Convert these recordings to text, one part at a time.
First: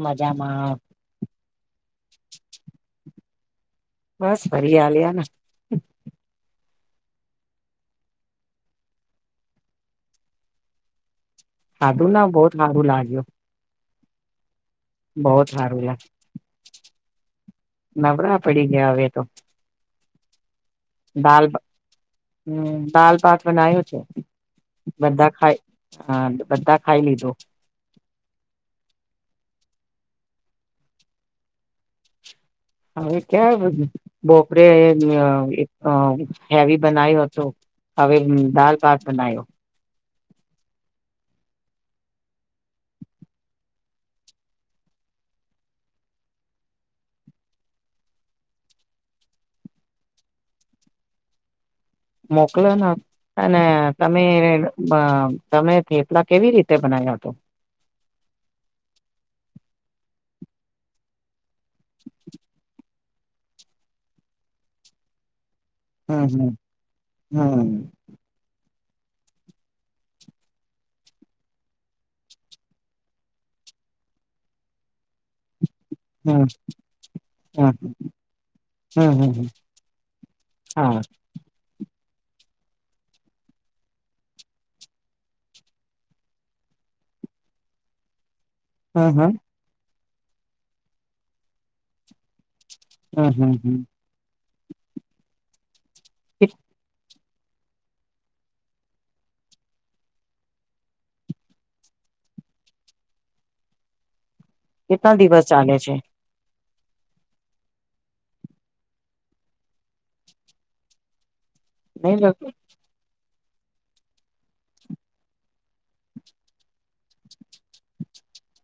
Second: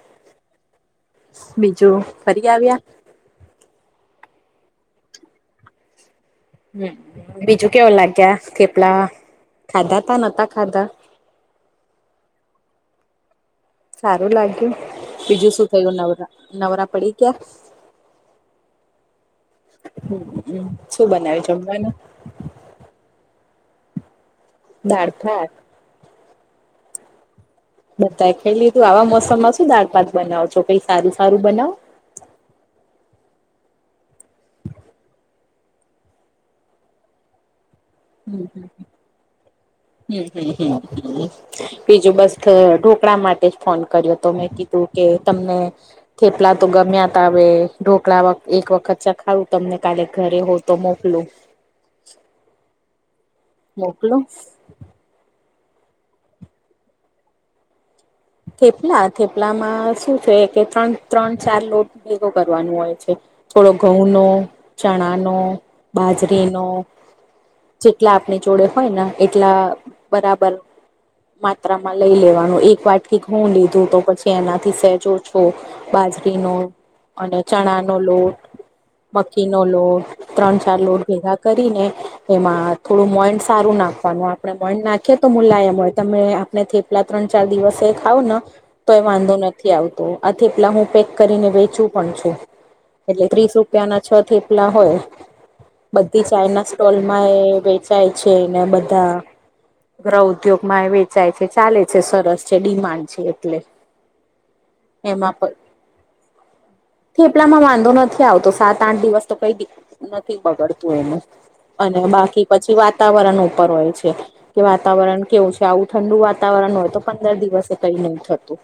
મજામાં બીજું ફરી આવ્યા? બસ ફરી હાલે આના હ બીજું કેવું લાગ્યા કેપલા ખાધા તા નતા ખાધા ખાધુ ના બઉત હારું લાગ્યું. સારું લાગ્યું. બહુત બીજું શું સારું થયું? લાગ નવર નવરા પડી ક્યા? નવરા પડી ગયા હવે તો [unintelligible] દાલ, જમવાનું? હમ્મ દાલ પાત બનાયું છે, દાળ બધા ભાત ખાય. હા બધા ખાઈ લીધો. બધા ખેલ તું આવા મોસમમાં શું દાળપાત બનાવો છો કઈ સારું સારું બનાવ. હવે ક્યાં બોપરેે અ અ હેવી બનાવ્યું હતું. હવે દાલ ભાત બનાયો. [unintelligible] બીજું બસ ઢોકળા માટે જ ફોન કર્યો તો મેં કીધું કે તમને થેપલા તો ગમ્યા ભાવે ઢોકળા એક વખત ચખાડું તમને કાલે ઘરે હોવ તો મોકલું. મોકલો ના અને મોકલું તમે અ તમે ફેપલા કેવી રીતે બનાવ્યા હત? થેપલા થેપલામાં શું છે કે ત્રણ ત્રણ ચાર લોટ ભેગો કરવાનું હોય છે. થોડો ઘઉં નો, ચણાનો બાજરી હમ નો, હમ જેટલા આપની જોડે હોય ને એટલા બરાબર માત્રામાં લઈ લેવાનું એક વાટકી ઘઉં લીધું તો પછી એનાથી સહેજો છો હમ બાજરીનો અને હમ ચણા નો લોટ હમ હમ મખી હમ નો લોટ ત્રણ ચાર હા લોટ ભેગા કરીને એમાં થોડું મોડ સારું નાખવાનું આપણે મોડ નાખીએ તો મુલાયમ હોય તમેં ને થેપલા ત્રણ ચાર દિવસે ખાઉંને તો એ હમ હમ વાંધો નથી આવતો આ થેપલા હું પેક કરીને વેચું પણ છું. એટલે હમ હમ ત્રીસ હમ રૂપિયા ના છ થેપલા હોય. બધી ચાઈના સ્ટોલ માંએ વેચાય છે ને બધા ગ્રહ ઉદ્યોગ માં વેચાય છે. ચાલે છે સરસ છે ડિમાન્ડ છે એટલે. કેટલા એમાં દિવસ ચાલે છે? થેપલામાં વાંધો નથી આવતો, સાત આઠ દિવસ તો કઈ દી નથી બગડતું એનું અને નહી બાકી લગતું પછી વાત વાતાવરણ ઉપર હોય છે કે વાતાવરણ કેવું છે આવું ઠંડુ વાતાવરણ હોય તો પંદર દિવસ તો કઈ નહી થતું.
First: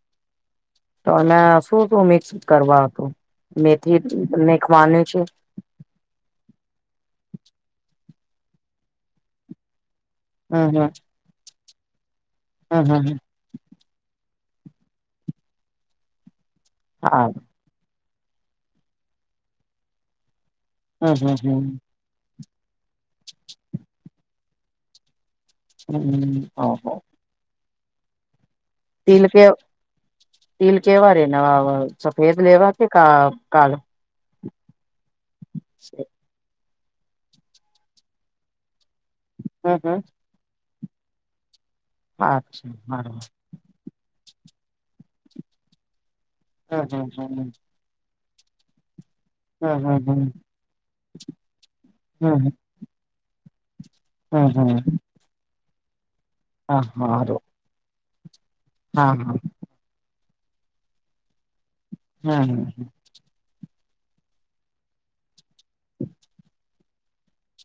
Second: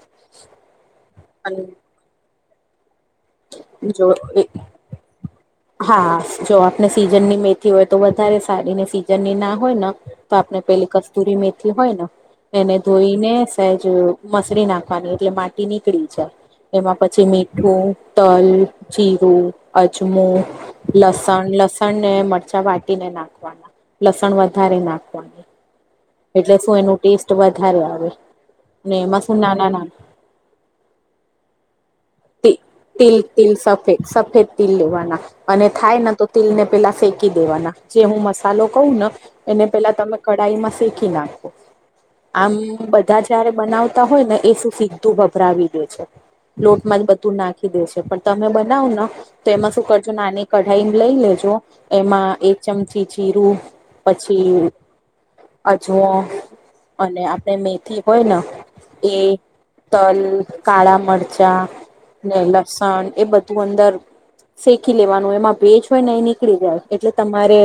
તો એમે અને શું તું મિક્સ કરવા હતું, મેથી જો મેખવાનું છે? હા જો આપને સીઝનની મેથી હોય તો વધારે સારી ને સીઝનની ના હોય ને તો આપણે હમ હમ પેલી કસ્તુરી મેથી હોય ને એને હમ હમ હમ ધોઈને મસળ નાખવાની એટલે માટી નીકળી છે એમાં હા પછી મી મઠું, તલ, જીરો, અજમો, હમ હમ લસણ. હમ લસણ મરચા વાટીને નાખવાના, લસણ વધારે નાખવાની. હમ એટલે શું ઓહો એનું ટેસ્ટ વધારે આવે. ને એમાં તિલ શું કે નાના નાના તિલ કેવા રેને સફેદ તિલ લેવા કે કા તિલ કાલ સફેદ સફેદ તિલ લેવાના અને થાય ને તો તીલ ને પેલા શેકી દેવાના જે હું મસાલો કહું ને એને હમ પેલા હમ તમે કડાઈ માં શેકી નાખો. આમ અચ્છા બધા બરોબર જ્યારે બનાવતા હોય ને એ શું સીધું ભભરાવી દે છે લોટ હમ માં જ હમ બધું હમ નાખી દે છે પણ તમે બનાવ ને તો એમાં હમ શું કરજો હમ નાની કઢાઈ લઈ લેજો એમાં હમ હમ એક ચમ પછી જીરું, હમ પછી હમ અજમો હા અને હારું આપણને થી હોય ને હા એ હા તલ, કાળા મરચાં ને હમ લસણ એ બધું અંદર ખી લેવાનું એમાં ભેજ હોય ને એ નીકળી જાય એટલે તમારે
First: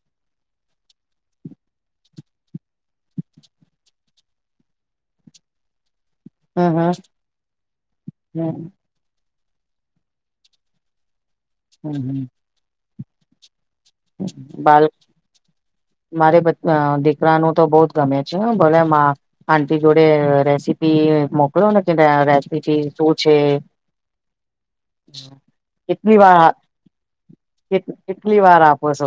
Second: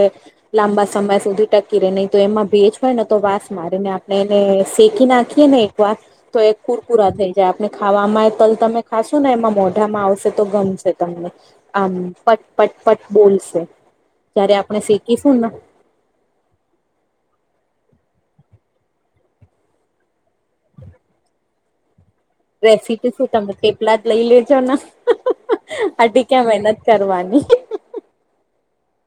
લાંબા સમય સુધી ટકી રહેે, નહી તો એમાં ભેજ હોય ને તો વાંસ મારેને આપણે એને શેકી નાખીએ ને [unintelligible] તો એ હમ કુરકુરા થઈ જાય આપણે ખાવા માંય હમ તલ તમે ખાસુ ને એમાં મોઢામાં આવશે તો ગમશે તમને આમ હમ પટ પટ પટ બોલશે. જયારે આપણે બાલે. શેકીશું ને મારે અ દીકરાનું તો બોત ગમે છેને ભલે મા આંટી જોડે રેસીપી મોકલો કે ભય આ રે રેસીપી શું તમે થેપલા જ લઈ લેજોને. કેટલીવારઅ કે કેટલીવારઅ. બસ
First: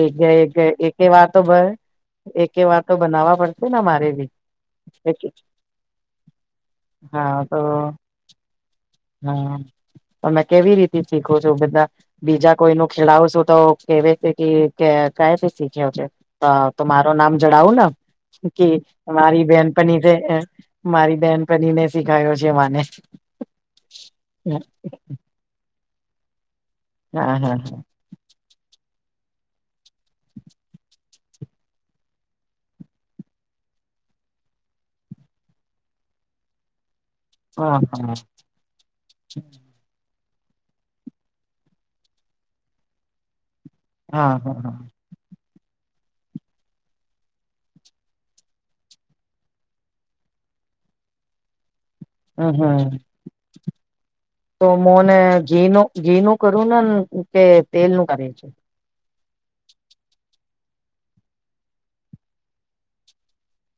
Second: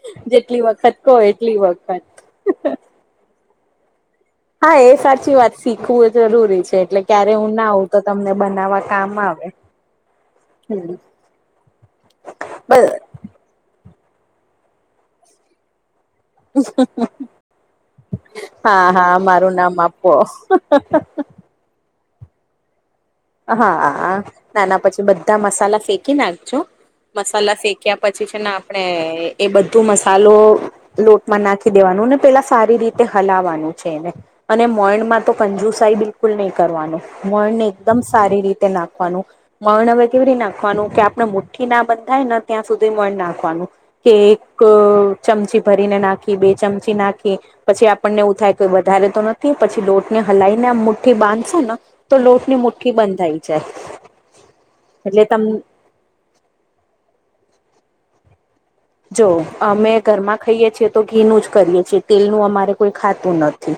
એકેગ જેટલી એક વખત એક કહો વાતો એટલી ભર વખત એકે વાત તો બનાવવા પડશે ને મારે બી. હા એ સાચી વાત શીખવું એ જરૂરી છે એટલે ક્યારે હું ના હોવું તો તમને બનાવા કામ આવે. પણ મેં કેવી હમ રીતે શીખું છું બધા બીજા કોઈ બસ. નું ખીલાવશો તો કેવે છે કે કેયાથી શીખ્યો છે તો મારૂ નામ જણાવું ને. કે હા હા મારી મારું નામ બેહેનપની આપો મારી બેહેનપની ને શીખાયો છે મને. હ આ આ આના પછી બધા મસાલા શેકી નાખજો હા હા મસાલા શેક્યા પછી છે ને આપણે એ બધું મસાલો લોટમાં નાખી દેવાનું ને પેલા સારી રીતે હલાવાનું છે એને. અને મોઇણ માં તો કંજુસાઈ બિલકુલ નહી કરવાનું. મોઇણ ને હા એકદમ હા સારી રીતે નાખવાનું. મોઈણ હવે કેવી રે નાખવાનું કે આપણે મુઠ્ઠી ના બંધાય ને ત્યાં સુધી મોઈણ નાખવાનુ. તે હા હા એક હા ચમચી ભરીને નાખી બે ચમચી નાખી. પછી આપણને એવું થાય કોઈ વધારે તો નથી પછી લોટને હલાઈને આ મુઠ્ઠી બાંધશું ને તો લોટની હમ મૂઠ તો મોને એટલે તમ ઘી નું ઘી નું કરું ને કે તેલ નું કરે છે. જો અમે ઘરમાં ખઈએ છીએ તો ઘીનું જ કરીએ છીએ તેલનું અમારે કોઈ ખાતું નથી.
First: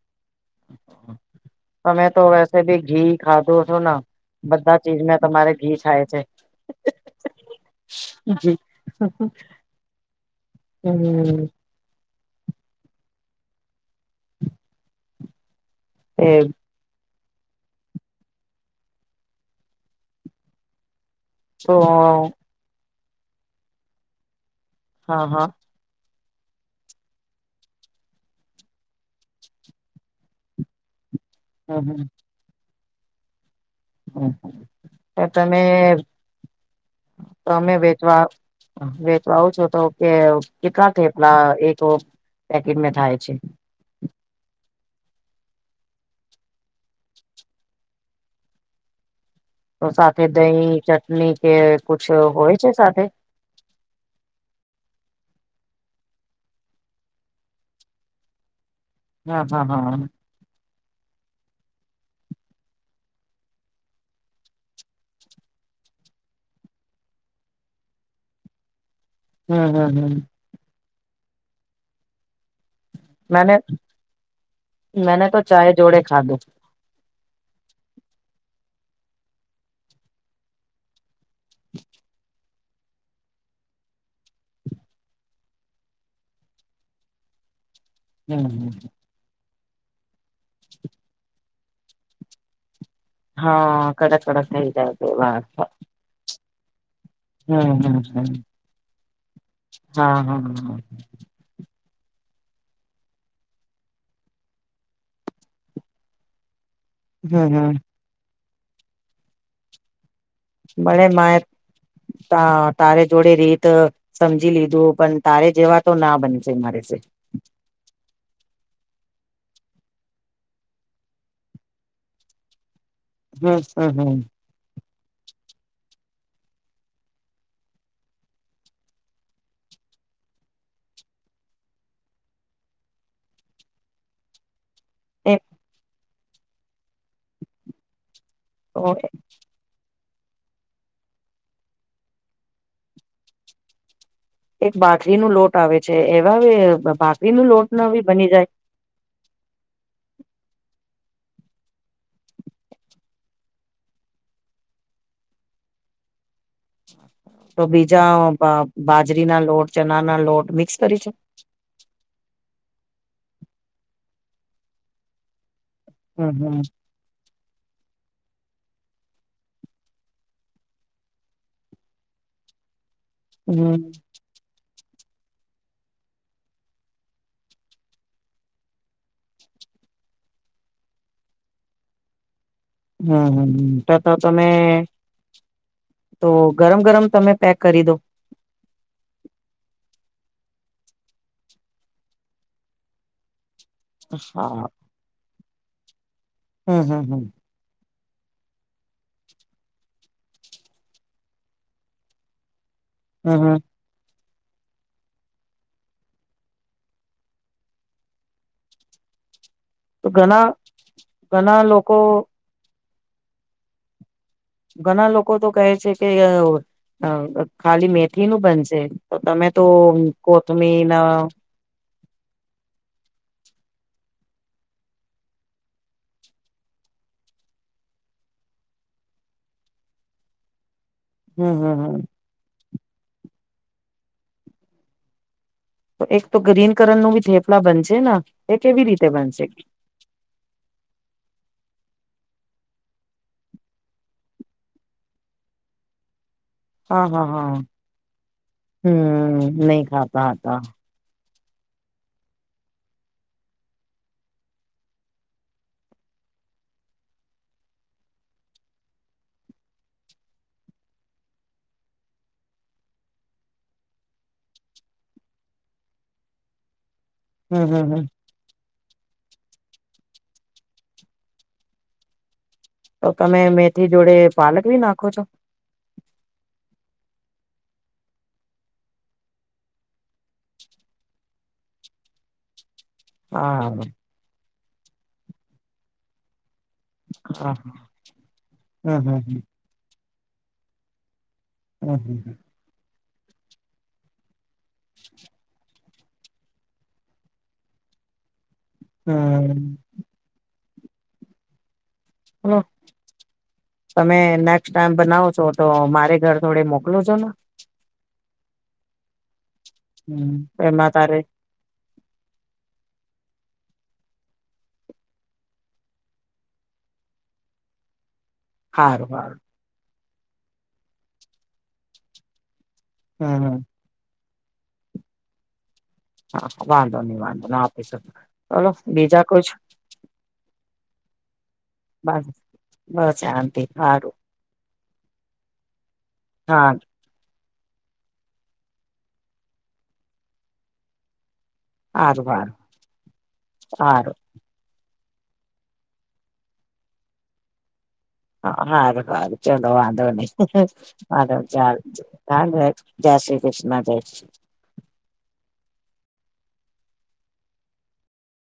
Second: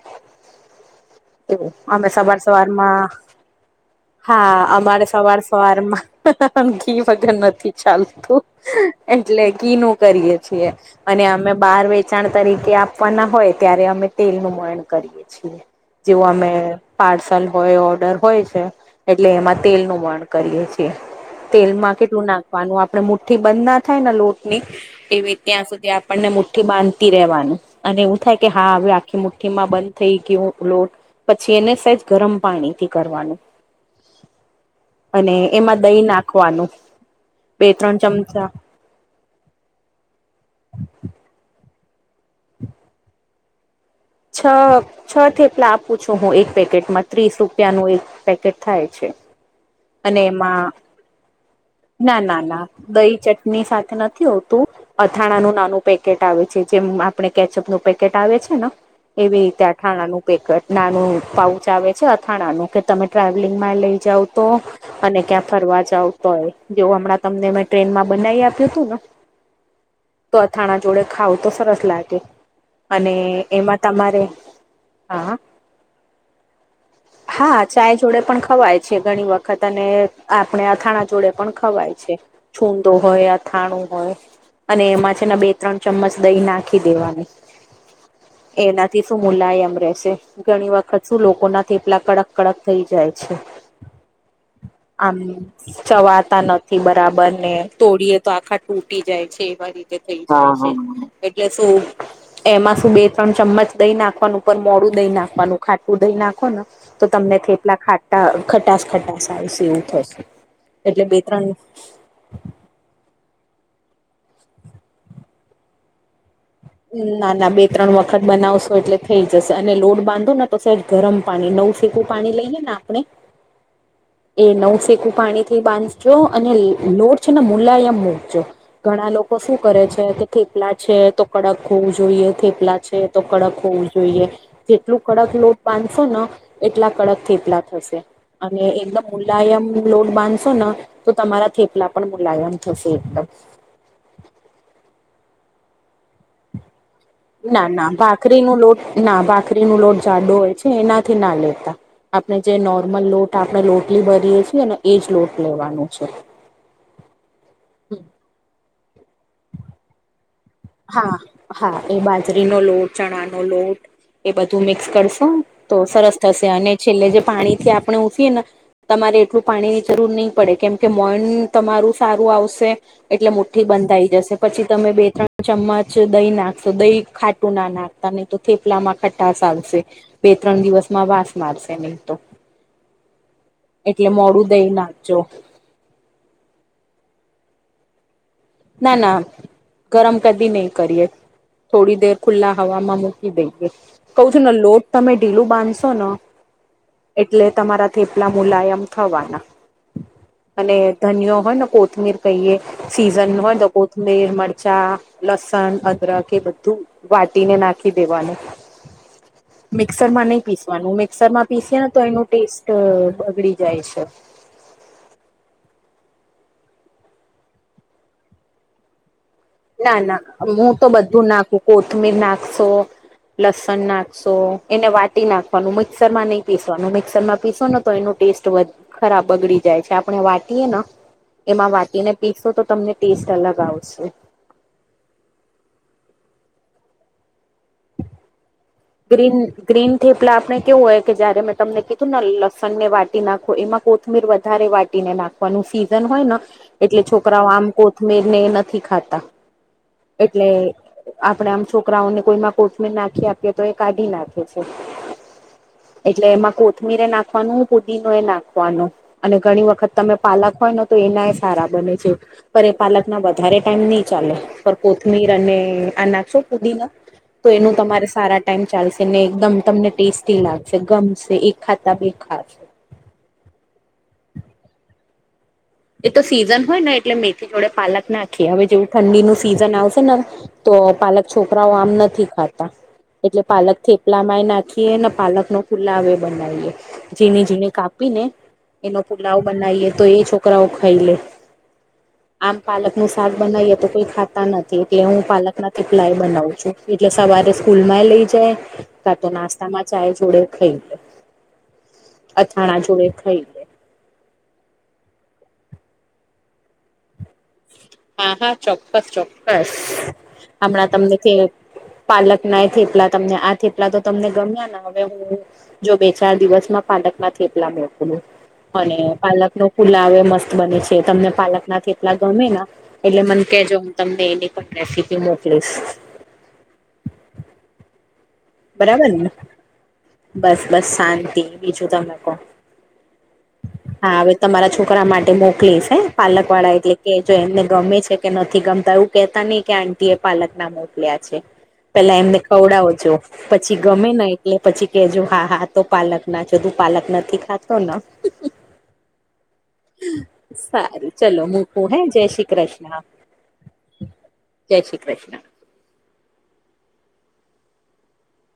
એવું તમે અમે તો સવાર વેસે ભી સવારમાં ઘી ખાધુ હશે ન. હા અમારે સવાર સવાર માં ઘી વગર નથી ચાલતું. જી એટલે ઘી નું કરીએ છીએ અને હમ અમે બહાર વેચાણ તરીકે આપવાના હોય ત્યારે અમે તેલનું મયણ કરીએ છીએ. જેવું એ અમે પાર્સલ હોય ઓર્ડર હોય છે એટલે એમાં તેલનું મોયણ કરીએ છીએ. તો તેલમાં કેટલું નાખવાનું આપડે મુઠ્ઠી બંધ ના થાય ને લોટ ની હા એવી હા ત્યાં સુધી આપણને મુઠ્ઠી બાંધતી રહેવાની અને એવું થાય કે હા હવે આખી મુઠ્ઠી માં બંધ થઈ ગ્યું. લોટ પછી એને સહેજ હમ ગરમ પાણીથી કરવાનું. હમ તો અને તમે એમાં દહી નાખવાનું બે ત્રણ ચમચા. હવે તો આવ છો તો કે કેટલા થેપલા એક પેકેટ થાય છે. છ છ થી એટલા આપું છું હું એક પેકેટમાં ત્રીસ રૂપિયાનું એક પેકેટ થાય છે. તો અને સાથે દહીં, એમાં ચટણી કે કુછ ના ના હોય ના, છે સાથે દહીં ચટણી સાથે નથી હોતું? અથાણાનું નવુ પેકેટ આવે છે જેમ આપણે કેચઅપનું પેકેટ આવે છેના. એવી હા રીતે હા હા અથાણાનું. પેકટ નાનું પાઉચ આવે છે અથાણાનું કે તમે ટ્રાવેલિંગમાં લઈ જાવ તો અને ક્યાં ફરવા જાવતો હોય જેવ હમણાં તમને મે ટ્રેનમાં બનાવી આપ્યું હતું ને. હમ હમ હમ. તો અથાણા જોડે ખાવ તો સરસ લાગે. અને મેને એમાં તમારે મેને હા. તો ચાય જોડે. ખાધુ. હા, ચાય જોડે પણ ખવાય છે ઘણી વખત અને આપણે અથાણા જોડે પણ ખવાય છે. છુંદો હોય, અથાણું હોય. અને એમાં છેના બે ત્રણ ચમચ દહીં નાખી દેવાની. હમ એનાથી શું મુલાયમ રેહશે ઘણી વખત શું લોકોના થેપલા કડક કડક થઈ જાય છે હા, કડક કડક થઈ જાય આમ તેવા ચવાતા નથી બરાબર ને હમ તોડીએ તો હમ આખા તૂટી જાય છે. હા હા, થઈ જ છે એટલે શું એમાં શું બે ત્રણ ચમચ દય નાખવાનું પણ મોડું દહી નાખવાનું ખાટુ દય નાખ કોના તો તમને હમ હમ થેપલા ખાટા ખટાસ ખટાસ આવશે એવું થશે. એટલે બે [unintelligible] ત્રણ તારે જોડે રીત સમજી લીધું પણ તારે જેવા તો ના બનશે મારે ના ના, બે ત્રણ વખત બનાવશો એટલે થઇ જશે અને લોડ બાંધો ને તો સેજ ગરમ પાણી નવ સીકું પાણી લઈએ ને આપણે હમ હમ હમ એ નવું ફેકું પાણીથી બાંધજો અને લોટ છે ને મુલાયમ મૂકજો ઘણા લોકો શું કરે છે કે થેપલા છે તો કડક હોવું જોઈએ થેપલા છે તો કડક હોવું જોઈએ જેટલું કડક એ લોટ બાનશો ન એટલા કડક થેટલા થશે. અને એકદમ મુલાયમ લોટ બાંધશો ન તો તમારા થેપલા પણ મુલાયમ થશે એકદમ એક બાટલી નું લોટ આવે છે એવા બા ના ના, ભાખરી ન લોટ ના ભાખરી ન લોટ જાડુ હોય છે એનાથી ના લેતા આપણે જે નોર્મલ લોટ આપણે લોટલી ભરીએ છીએ ને એ જ લોટ લેવાનું છે. [inaudible] તો બીજા બાજરી ના લોટ ચણાના લોટ મિક્સ કરી છે હા, હા એ બાજરીનો લોટ ચણાનો લોટ એ બધું મિક્સ કરશો તો સરસ હમ થશે હમ અને છેલ્લે જે પાણીથી આપણે ઉઠીએ ના તમારે એટલું પાણીની જરૂર ની પડે કેમ કે મોન તમારું સારું આવશે એટલે હમ મુઠ્ઠી બંધાઈ જશે પછી તમે બે ત્રણ ચમ્મચ દય નાખશો દય ખાટું ના નાખતા નઈ તો થેપલામાં ખટાશ આવશે બે ત્રણ દિવસમાં વાસ મારશે નઈ તો હમ હમ, તો એટલે તો મોડું તમે દહીં નાખજો તો ગરમ ગરમ તમે પેક કરી દો ના ના ગરમ કદી નઈ કરીએ થોડી દેર ખુલ્લા હવામાં મૂકી દઈએ કઉ છુંને હા લોટ તમે ઢીલું બાંધશો ન હમ હમ હમ એટલે તમારા થેપલા મુલાયમ થવાના અને ધનયો હોય ને કોથમીર કહીએ સીઝન હમ હમ હોય તો કોથ મીર મરચા, લસણ, અદરખ એ બધું વાટીને નાખી દેવાનું તો મિક્સરમાં નહી ઘણા પીસવાનું મિક્સરમાં ઘણા પીસીએ ને લોકો તો એનું ટેસ્ટ બગડી જાય છે. ઘણા લોકો તો કહે છે કે ખાલી મેથી નું બનશે તો તમે તો ના ના મું તો કોથમીર બધું નાખું કોથમીર નાખશો લસણ નાખશો એને વાટી નાખવાનું મિક્સર માં નહી પીસવાનું મિક્સર માં પીસો ને તો એનું ટેસ્ટ ખરાબ વધ ખરાબ બગડી જાય છે, આપણે વાંટીએ ન હમ એમાં હમ હમ વાટીને પીશો તો તમને ટેસ્ટ અલગ આવશે તો એક તો ગ્રીન કરનું નું ભી થેપલા બનશે. એ કેવી રીત ગ્રીન ગ્રીન થેપલા આપણે કેવું હોય કે જ્યારે મેં તમને કીધું ને લસણને વાટી નાખો એમાં કોથમીર વધારે વાટીને નાખ વાનું સીઝન હોય ન એટલે હા હા છોકરાઓ હા આમ કોથમિરને એ નથી ખાતા હમ નહી ખાતા એટલે હતા આપડે આમ છોકરાઓને કોઈમાં કોથમીર નાખી આપીએ તો એ કાઢી નાખે છે. એટલે એમાં કોથમીરે એ નાખવાનું ફૂદીનો એ નાખવાનું અને ઘણી વખત તમે પાલક હોય ને તો એનાય સારા બને છે. પર એ પાલક ના વધારે ટાઈમ નહી ચાલે પર કોથમીર અને આ નાખસો કુદીનો. તો હમ એનું હમ હમ તમારે સારા ટાઈમ ચાલશે ને એકદમ તમને ટેસ્ટી લાગશે ગમશે એક ખાતા બે ખાસ તો તમે મેથી જોડે પાલક ભી નાખો છો. એ તો સીઝન હોય ને એટલે મેથી જોડે પાલક નાખીએ હવે જેવું ઠંડીનું સીઝન આવશે ન તો પાલક છોકરાઓ આમ નથી ખાતા. એટલે પાલક હા થેપલામાંય નાખીએ ને પાલક નો પુલ્લાવે બનાવીએ. ઝીણી હા ઝીણી કાપી ને હમ એનો પુલાવ હમ બનાવીએ તો એ છોકરાઓ ખઈ લે. અહમહમ. આમ પાલક નું શાક બનાવીએ તો કોઈ ખાતા નથી એટલે હું પાલક ના થેપલાય બનાવ છું એટલે સવારે સ્કૂલ માંય લઈ જાય કા તો હમ નાસ્તા માં ચાય જોડે ખઈ હમ અથાણા જોડે ખઈ તમે નેક્સ્ટ ટાઈમ બનાવો છો તો મારે ઘર થોડે મોકલું છો ને? હા હા ચોક્કસ ચોક્કસ હમ હમણાં એમાં તમને તારે થેપ પાલક ના એ થેપલા તમને આ થેપલા તો તમને ગમ્યા ને હવે હું જો બે ચાર દિવસમાં પાલક ના થેપલા મોકલુ. અને હારું હારું પાલક નો પુલ્લાવે મસ્ત બને છે તમને પાલક ના થેપલા ગમે ના. એટલે હમ મન હમ કેજો હું તમને એની પણ રેસીપી મોકલીશ. હા વાંધો નહી વાંધો આપી શક ચલો બરાબર બીજા ને કુછ. બસ બસ શાંતિ બીજું તમે બસ કો બસ શાંતિ હા હારું હવે તમારા છોકરા માટે મોકલીશ હે પાલક હા વાળા એટલે કે જો એમને ગમે છે કે નથી ગમતા એવું કેહેતા નહી કે આંટી એ પાલક ના મોકલ્યા છે. પેલા હારું એમને હારું ખવડાવોજો પછી ગમે હારું નયે એટલે પછી કેજો હા હા તો પાલક ના છે તું પાલક નથી ખાતો ન. હા હારું હારું. ચલો વાંધો નહી સારું વાંધો ચલો ચાલ મૂકું હે જય શ્રી કૃષ્ણ [unintelligible] જય શ્રી કૃષ્ણ જય શ્રી જય શ્રી કૃષ્ણ.